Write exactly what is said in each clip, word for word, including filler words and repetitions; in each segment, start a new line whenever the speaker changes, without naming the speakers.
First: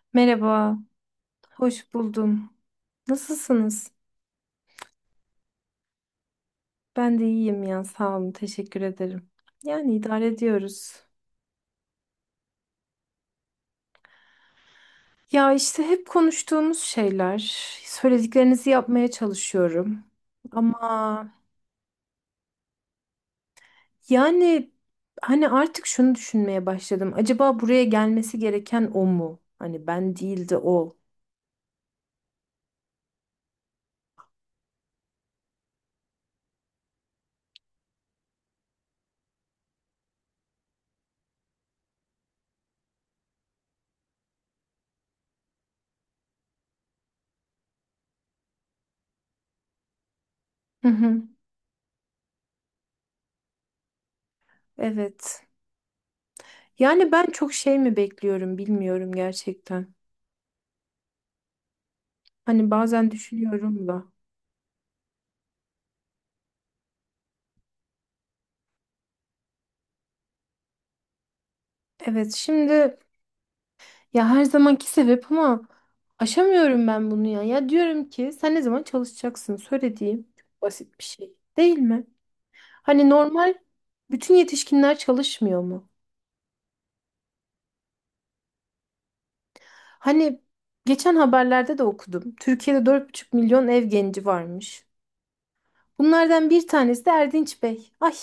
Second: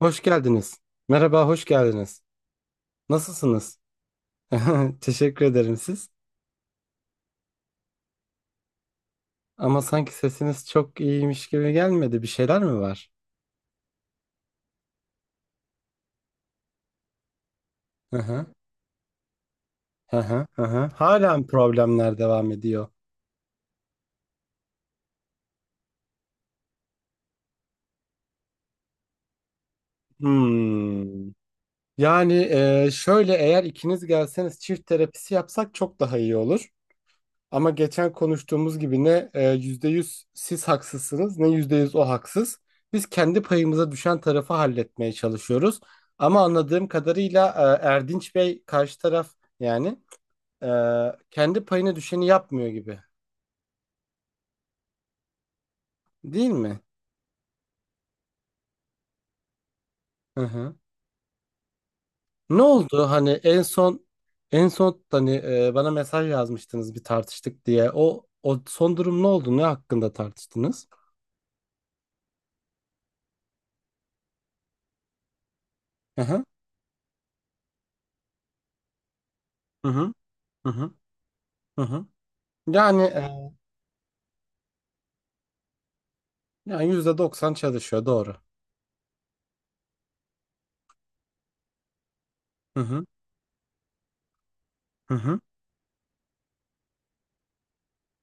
Hoş
Merhaba,
geldiniz. Merhaba, hoş
hoş
geldiniz.
buldum.
Nasılsınız?
Nasılsınız?
Teşekkür ederim siz.
Ben de iyiyim ya, sağ olun, teşekkür ederim.
Ama
Yani
sanki
idare
sesiniz
ediyoruz.
çok iyiymiş gibi gelmedi. Bir şeyler mi var?
Ya işte hep konuştuğumuz şeyler,
Hı hı.
söylediklerinizi yapmaya çalışıyorum.
Hı hı. Hı hı.
Ama
Halen problemler devam ediyor.
yani hani artık şunu düşünmeye başladım. Acaba buraya gelmesi gereken o mu? Hani ben değil de o.
Hmm. Yani e, şöyle eğer ikiniz gelseniz çift terapisi yapsak çok daha iyi olur. Ama geçen konuştuğumuz gibi ne e, yüzde yüz siz haksızsınız ne yüzde yüz o haksız. Biz kendi payımıza düşen tarafı halletmeye çalışıyoruz. Ama anladığım kadarıyla e, Erdinç Bey karşı taraf yani e,
Hı hı.
kendi payına düşeni yapmıyor gibi.
Evet.
Değil mi?
Yani ben çok şey mi bekliyorum bilmiyorum gerçekten.
Hı hı. Ne
Hani
oldu
bazen
hani en
düşünüyorum
son
da.
en son hani e, bana mesaj yazmıştınız bir tartıştık diye. O o son durum ne oldu? Ne hakkında tartıştınız?
Evet, şimdi. Ya her zamanki sebep ama
Hı hı.
aşamıyorum ben bunu ya. Ya diyorum ki sen ne zaman çalışacaksın?
Hı hı.
Söylediğim çok
Hı hı.
basit bir şey değil
Hı hı.
mi?
Yani
Hani
e,
normal bütün yetişkinler çalışmıyor mu?
Yani yüzde doksan çalışıyor doğru.
Hani geçen haberlerde de okudum.
Hı
Türkiye'de
hı.
dört buçuk milyon ev genci varmış.
Hı hı.
Bunlardan bir tanesi de Erdinç Bey. Ay,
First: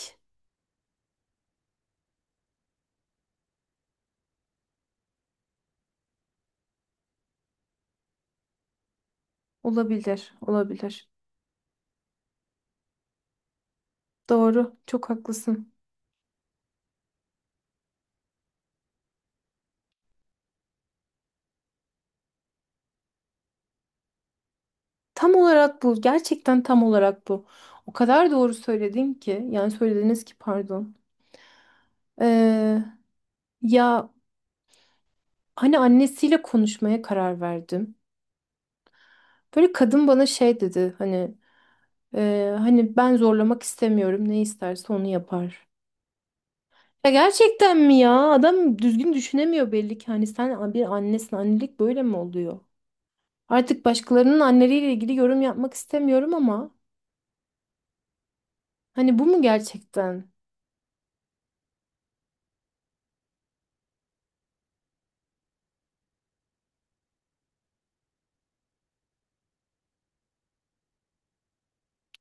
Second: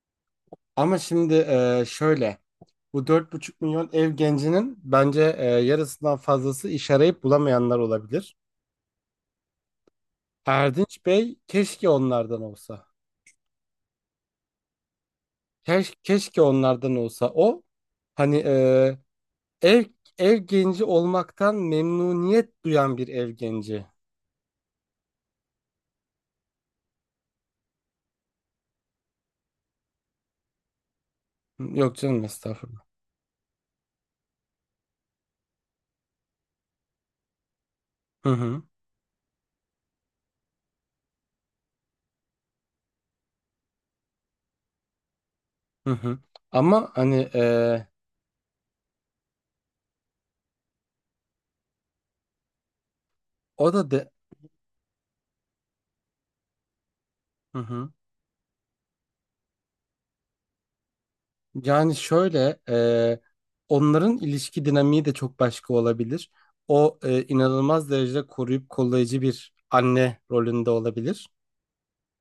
Ama şimdi e, şöyle bu dört buçuk milyon ev gencinin bence e, yarısından fazlası iş arayıp bulamayanlar olabilir.
olabilir,
Erdinç
olabilir.
Bey keşke onlardan olsa.
Doğru, çok haklısın.
Keş, keşke onlardan olsa. O hani e, ev ev genci olmaktan memnuniyet duyan bir ev genci.
Tam olarak bu, gerçekten tam olarak bu. O kadar doğru söyledin ki, yani söylediniz ki pardon.
Yok canım estağfurullah.
Ee, Ya hani annesiyle konuşmaya karar verdim.
Hı hı.
Böyle kadın bana şey dedi hani, e, hani ben zorlamak istemiyorum, ne isterse onu yapar.
Hı hı. Ama
Ya
hani e,
gerçekten mi ya? Adam düzgün düşünemiyor belli ki. Hani sen bir annesin, annelik böyle mi oluyor?
o da
Artık
de.
başkalarının anneleriyle ilgili yorum yapmak istemiyorum ama
Hı hı.
hani bu mu gerçekten?
Yani şöyle, e, onların ilişki dinamiği de çok başka olabilir. O e, inanılmaz derecede koruyup kollayıcı bir anne rolünde olabilir.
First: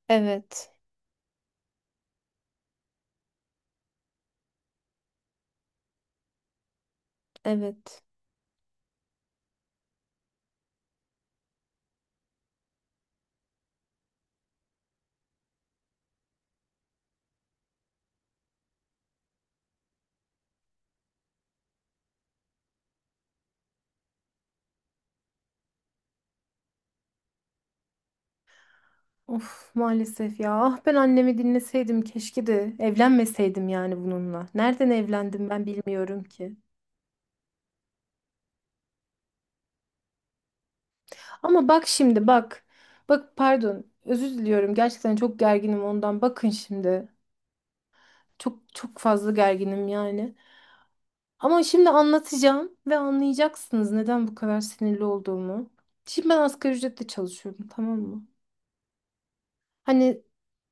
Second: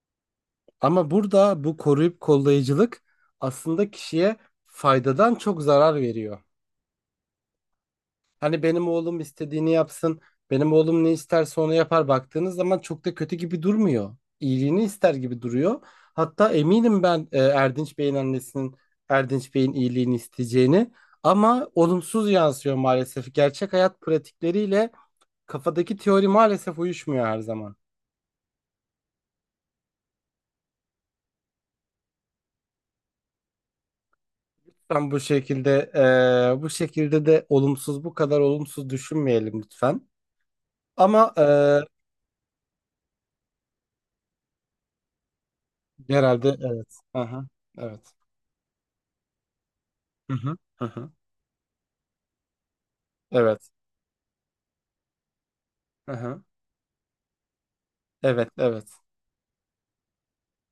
Evet,
Ama burada bu koruyup kollayıcılık aslında kişiye faydadan çok zarar veriyor.
evet.
Hani benim oğlum istediğini yapsın, benim oğlum ne isterse onu yapar, baktığınız zaman çok da kötü gibi durmuyor. İyiliğini ister gibi duruyor. Hatta eminim ben e, Erdinç Bey'in annesinin Erdinç Bey'in iyiliğini isteyeceğini, ama olumsuz yansıyor maalesef. Gerçek hayat pratikleriyle kafadaki teori maalesef uyuşmuyor her zaman.
Of maalesef ya. Ah ben annemi dinleseydim keşke de evlenmeseydim yani bununla. Nereden
Ben bu
evlendim ben
şekilde
bilmiyorum ki.
e, bu şekilde de olumsuz bu kadar olumsuz düşünmeyelim lütfen. Ama e,
Ama bak şimdi bak. Bak pardon. Özür diliyorum. Gerçekten çok gerginim ondan.
herhalde
Bakın
evet.
şimdi.
Aha, evet.
Çok çok fazla gerginim yani.
Hı hı. Hı hı.
Ama şimdi anlatacağım ve
Evet.
anlayacaksınız neden bu kadar sinirli olduğumu. Şimdi ben
Aha.
asgari ücretle çalışıyorum, tamam mı?
Evet, evet.
Hani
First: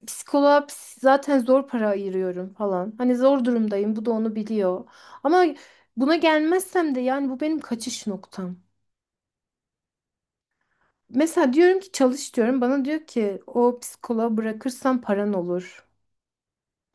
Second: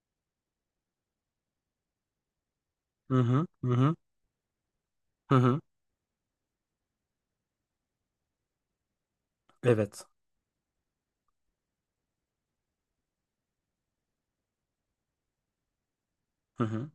psikoloğa ps- zaten zor para ayırıyorum falan.
Hı
Hani zor
hı, hı hı,
durumdayım. Bu da onu biliyor.
hı
Ama
hı.
buna gelmezsem de yani bu benim kaçış noktam.
Evet.
Mesela diyorum ki çalış diyorum. Bana diyor ki o psikoloğa bırakırsan paran olur.
Hı hı.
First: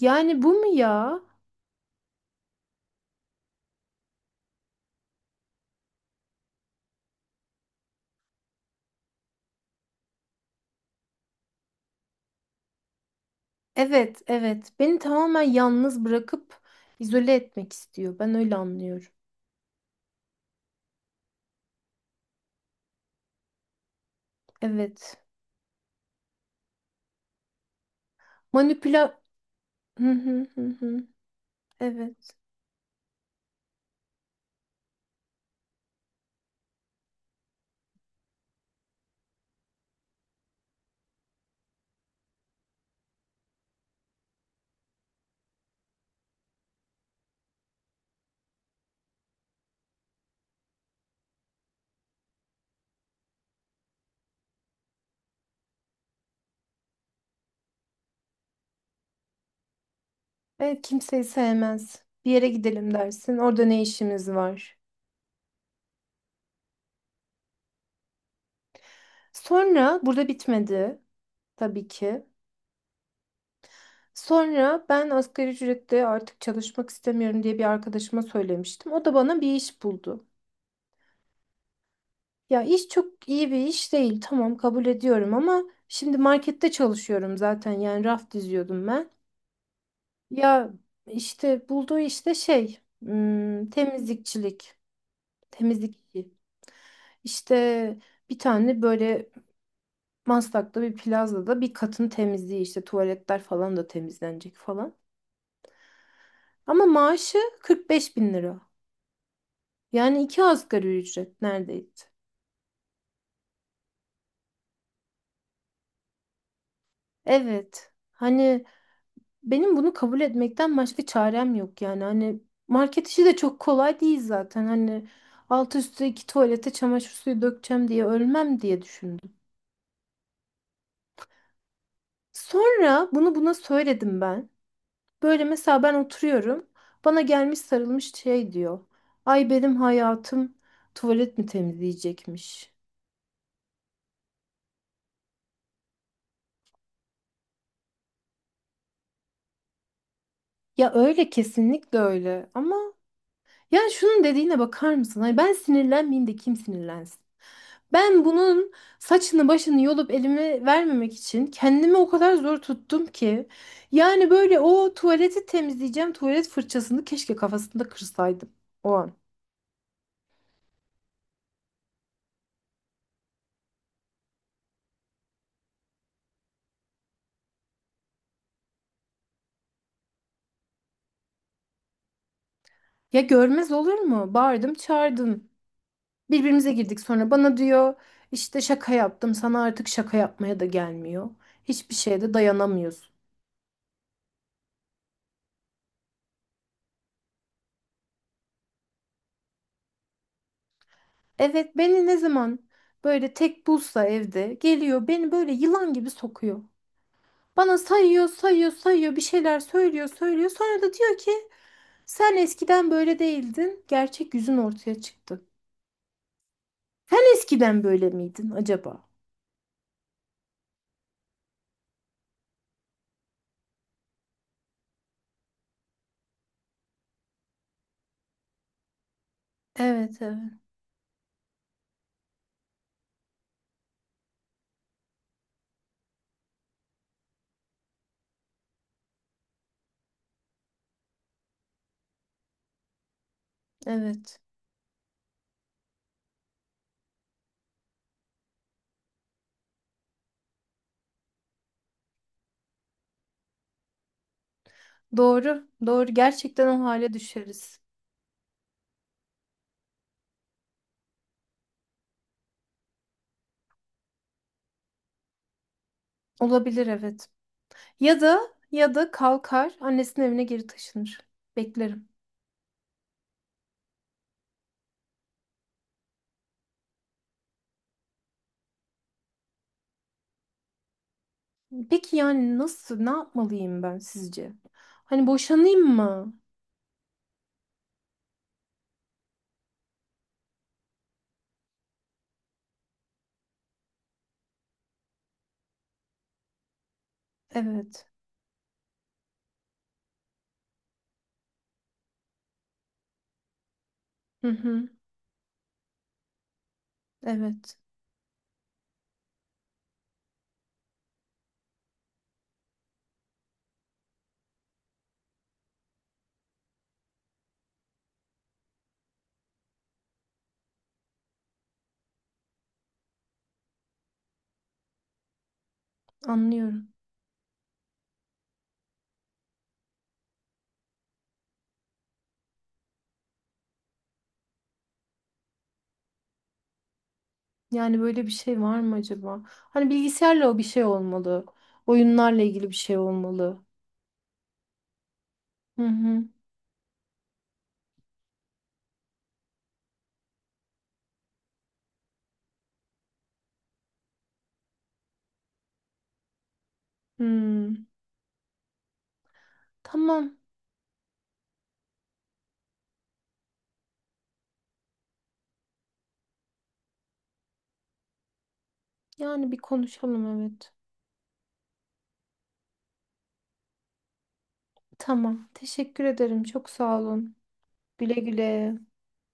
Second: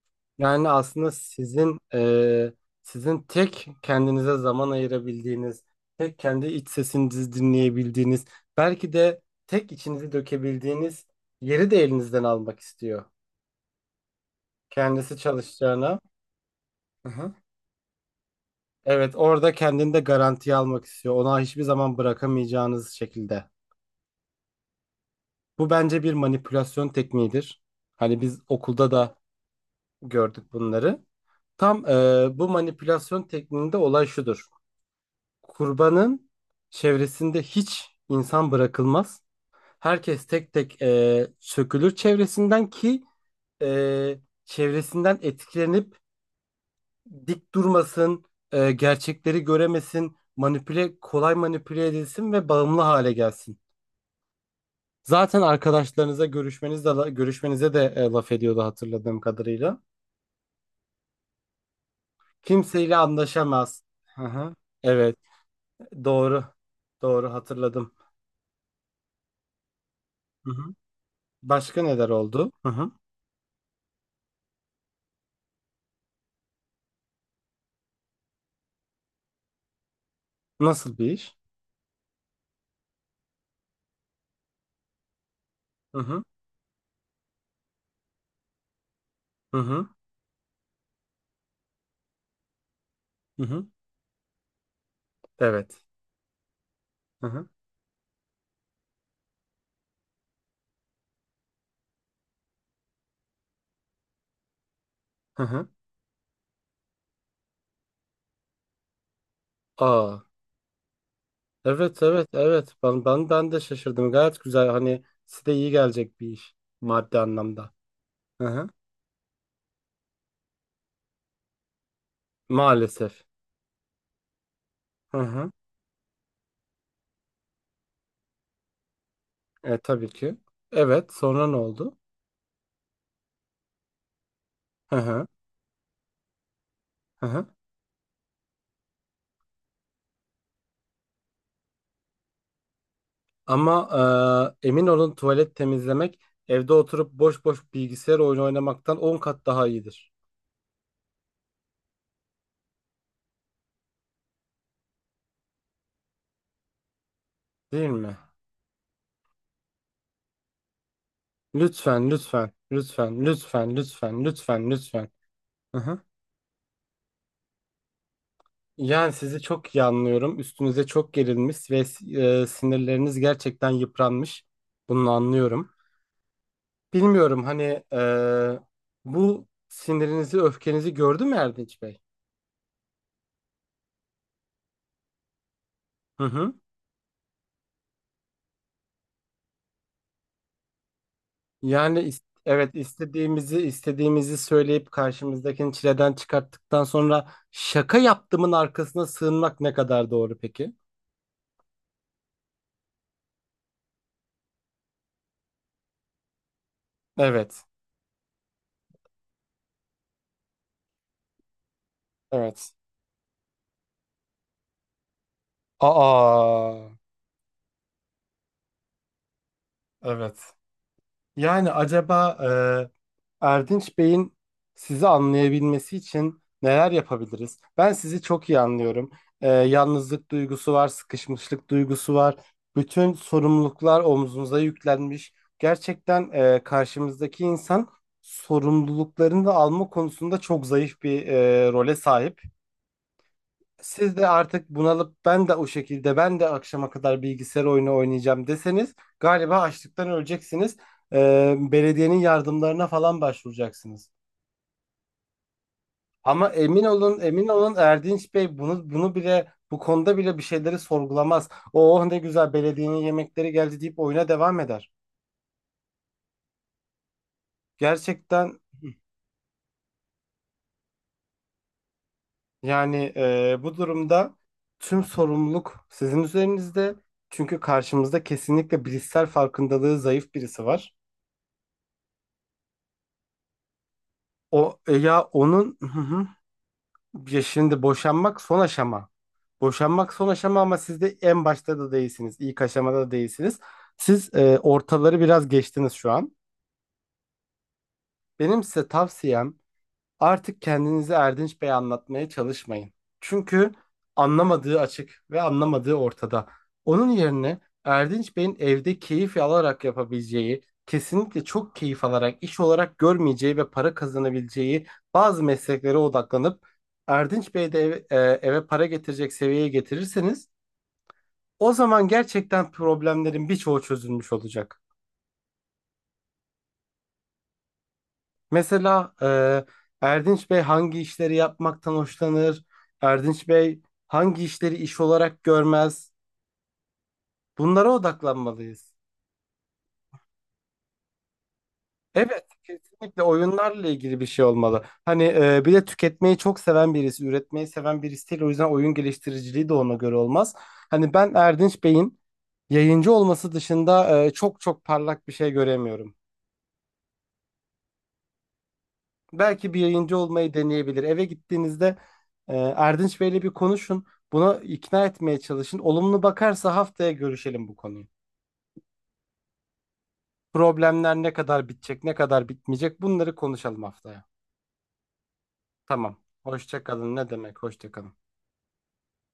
Yani bu mu
Yani aslında
ya?
sizin e, sizin tek kendinize zaman ayırabildiğiniz, tek kendi iç sesinizi dinleyebildiğiniz, belki de tek içinizi dökebildiğiniz yeri de elinizden almak istiyor.
Evet, evet. Beni
Kendisi
tamamen
çalışacağına.
yalnız bırakıp
Aha.
izole etmek istiyor. Ben öyle anlıyorum.
Evet, orada kendini de garantiye almak istiyor. Ona hiçbir zaman bırakamayacağınız şekilde.
Evet.
Bu bence bir manipülasyon tekniğidir. Hani biz okulda da
Manipüla... Hı hı
gördük
hı
bunları.
hı.
Tam e,
Evet.
bu manipülasyon tekniğinde olay şudur. Kurbanın çevresinde hiç insan bırakılmaz. Herkes tek tek e, sökülür çevresinden ki e, çevresinden etkilenip dik durmasın, e, gerçekleri göremesin, manipüle kolay manipüle edilsin ve bağımlı hale gelsin. Zaten arkadaşlarınıza görüşmeniz de, görüşmenize de e, laf ediyordu hatırladığım kadarıyla.
Evet, kimseyi sevmez. Bir yere gidelim
Kimseyle
dersin. Orada
anlaşamaz.
ne
Hı
işimiz
hı.
var?
Evet. Doğru. Doğru hatırladım.
Sonra burada
Hı hı.
bitmedi
Başka
tabii
neler
ki.
oldu? Hı hı.
Sonra ben asgari ücretle artık çalışmak istemiyorum diye bir arkadaşıma söylemiştim. O da bana bir iş buldu.
Nasıl bir iş?
Ya iş çok iyi bir iş değil. Tamam kabul ediyorum ama
Hı
şimdi
hı.
markette çalışıyorum zaten. Yani raf diziyordum ben.
Hı hı.
Ya işte bulduğu işte şey,
Hı hı.
hmm, temizlikçilik.
Evet.
Temizlikçi.
Hı hı.
İşte bir tane böyle Maslak'ta bir plazada bir katın temizliği, işte tuvaletler falan da temizlenecek falan.
Hı hı.
Ama maaşı kırk beş bin lira.
Aa.
Yani iki asgari ücret
Evet,
neredeyse.
evet, evet. Ben ben ben de şaşırdım. Gayet güzel. Hani size iyi gelecek bir iş, maddi anlamda.
Evet.
Hı
Hani
hı.
Benim bunu kabul etmekten başka çarem yok yani. Hani market
Maalesef.
işi de çok kolay değil zaten. Hani
Hı hı.
alt üstü iki tuvalete çamaşır suyu dökeceğim diye ölmem diye düşündüm.
E tabii ki. Evet. Sonra ne oldu?
Sonra bunu buna söyledim ben.
Hı hı.
Böyle mesela ben oturuyorum. Bana
Hı hı.
gelmiş sarılmış şey diyor. Ay benim hayatım tuvalet mi temizleyecekmiş?
Ama e, emin olun, tuvalet temizlemek evde oturup boş boş bilgisayar oyunu oynamaktan on kat daha iyidir.
Ya öyle kesinlikle öyle. Ama yani şunun dediğine bakar mısın? Ay ben sinirlenmeyeyim de kim sinirlensin?
Değil mi?
Ben bunun saçını başını yolup elime vermemek için kendimi o
Lütfen,
kadar
lütfen,
zor tuttum
lütfen,
ki.
lütfen, lütfen,
Yani böyle
lütfen,
o
lütfen.
tuvaleti
Hı. Hı.
temizleyeceğim, tuvalet fırçasını keşke kafasında kırsaydım o an.
Yani sizi çok iyi anlıyorum. Üstünüze çok gerilmiş ve si, e, sinirleriniz gerçekten yıpranmış. Bunu anlıyorum. Bilmiyorum hani e, bu sinirinizi, öfkenizi gördü mü Erdinç Bey?
Ya görmez olur mu? Bağırdım çağırdım.
Hı hı.
Birbirimize girdik, sonra bana diyor işte şaka yaptım, sana artık şaka yapmaya da gelmiyor. Hiçbir
Yani, is-
şeye de
evet,
dayanamıyorsun.
istediğimizi, istediğimizi söyleyip karşımızdakini çileden çıkarttıktan sonra şaka yaptığımın arkasına sığınmak ne kadar doğru peki?
Evet, beni ne zaman böyle tek bulsa evde geliyor, beni böyle yılan gibi sokuyor.
Evet,
Bana sayıyor, sayıyor, sayıyor, bir şeyler söylüyor, söylüyor. Sonra da diyor ki sen
evet.
eskiden böyle değildin. Gerçek yüzün ortaya çıktı.
Aa.
Sen eskiden böyle miydin acaba?
Evet. Yani acaba e, Erdinç Bey'in sizi anlayabilmesi için neler yapabiliriz? Ben sizi çok iyi anlıyorum. E,
Evet,
yalnızlık
evet,
duygusu var, sıkışmışlık duygusu var. Bütün sorumluluklar omzunuza yüklenmiş. Gerçekten e, karşımızdaki insan sorumluluklarını da alma konusunda çok zayıf bir e, role sahip. Siz de
evet.
artık bunalıp ben de o şekilde ben de akşama kadar bilgisayar oyunu oynayacağım deseniz galiba açlıktan öleceksiniz. Ee, belediyenin yardımlarına falan başvuracaksınız.
Doğru, doğru.
Ama
Gerçekten
emin
o hale
olun emin olun
düşeriz.
Erdinç Bey bunu bunu bile bu konuda bile bir şeyleri sorgulamaz. Oh ne güzel, belediyenin yemekleri geldi deyip oyuna devam eder.
Olabilir, evet. Ya da
Gerçekten
ya da kalkar, annesinin evine geri taşınır. Beklerim.
yani e, bu durumda tüm sorumluluk sizin üzerinizde. Çünkü karşımızda kesinlikle bilişsel farkındalığı zayıf birisi var.
Peki yani nasıl, ne yapmalıyım ben sizce?
O e, ya
Hani
onun.
boşanayım
Hı hı.
mı?
Ya şimdi boşanmak son aşama. Boşanmak son aşama ama siz de en başta da değilsiniz. İlk aşamada da değilsiniz. Siz e, ortaları biraz geçtiniz şu an.
Evet.
Benim size tavsiyem, Artık kendinizi Erdinç Bey'e anlatmaya çalışmayın. Çünkü
Hı
anlamadığı
hı.
açık ve anlamadığı ortada. Onun yerine
Evet.
Erdinç Bey'in evde keyif alarak yapabileceği, kesinlikle çok keyif alarak, iş olarak görmeyeceği ve para kazanabileceği bazı mesleklere odaklanıp Erdinç Bey de eve, e, eve para getirecek seviyeye getirirseniz o zaman gerçekten problemlerin birçoğu çözülmüş olacak.
Anlıyorum.
Mesela e, Erdinç Bey hangi işleri yapmaktan hoşlanır? Erdinç Bey hangi işleri iş olarak görmez? Bunlara
Yani böyle bir şey var
odaklanmalıyız.
mı acaba? Hani bilgisayarla o bir şey olmalı. Oyunlarla
Evet,
ilgili bir şey
kesinlikle
olmalı.
oyunlarla ilgili bir şey olmalı. Hani e, bir
Hı
de
hı.
tüketmeyi çok seven birisi, üretmeyi seven birisi değil. O yüzden oyun geliştiriciliği de ona göre olmaz. Hani ben Erdinç Bey'in yayıncı olması dışında e, çok çok parlak bir şey göremiyorum.
Hmm.
Belki bir yayıncı
Tamam.
olmayı deneyebilir. Eve gittiğinizde e, Erdinç Bey'le bir konuşun. Buna ikna etmeye çalışın. Olumlu bakarsa haftaya görüşelim bu konuyu.
Yani bir konuşalım evet.
Problemler ne kadar bitecek, ne kadar bitmeyecek bunları konuşalım haftaya.
Tamam. Teşekkür
Tamam.
ederim. Çok
Hoşça
sağ
kalın. Ne
olun.
demek? Hoşça
Güle
kalın.
güle.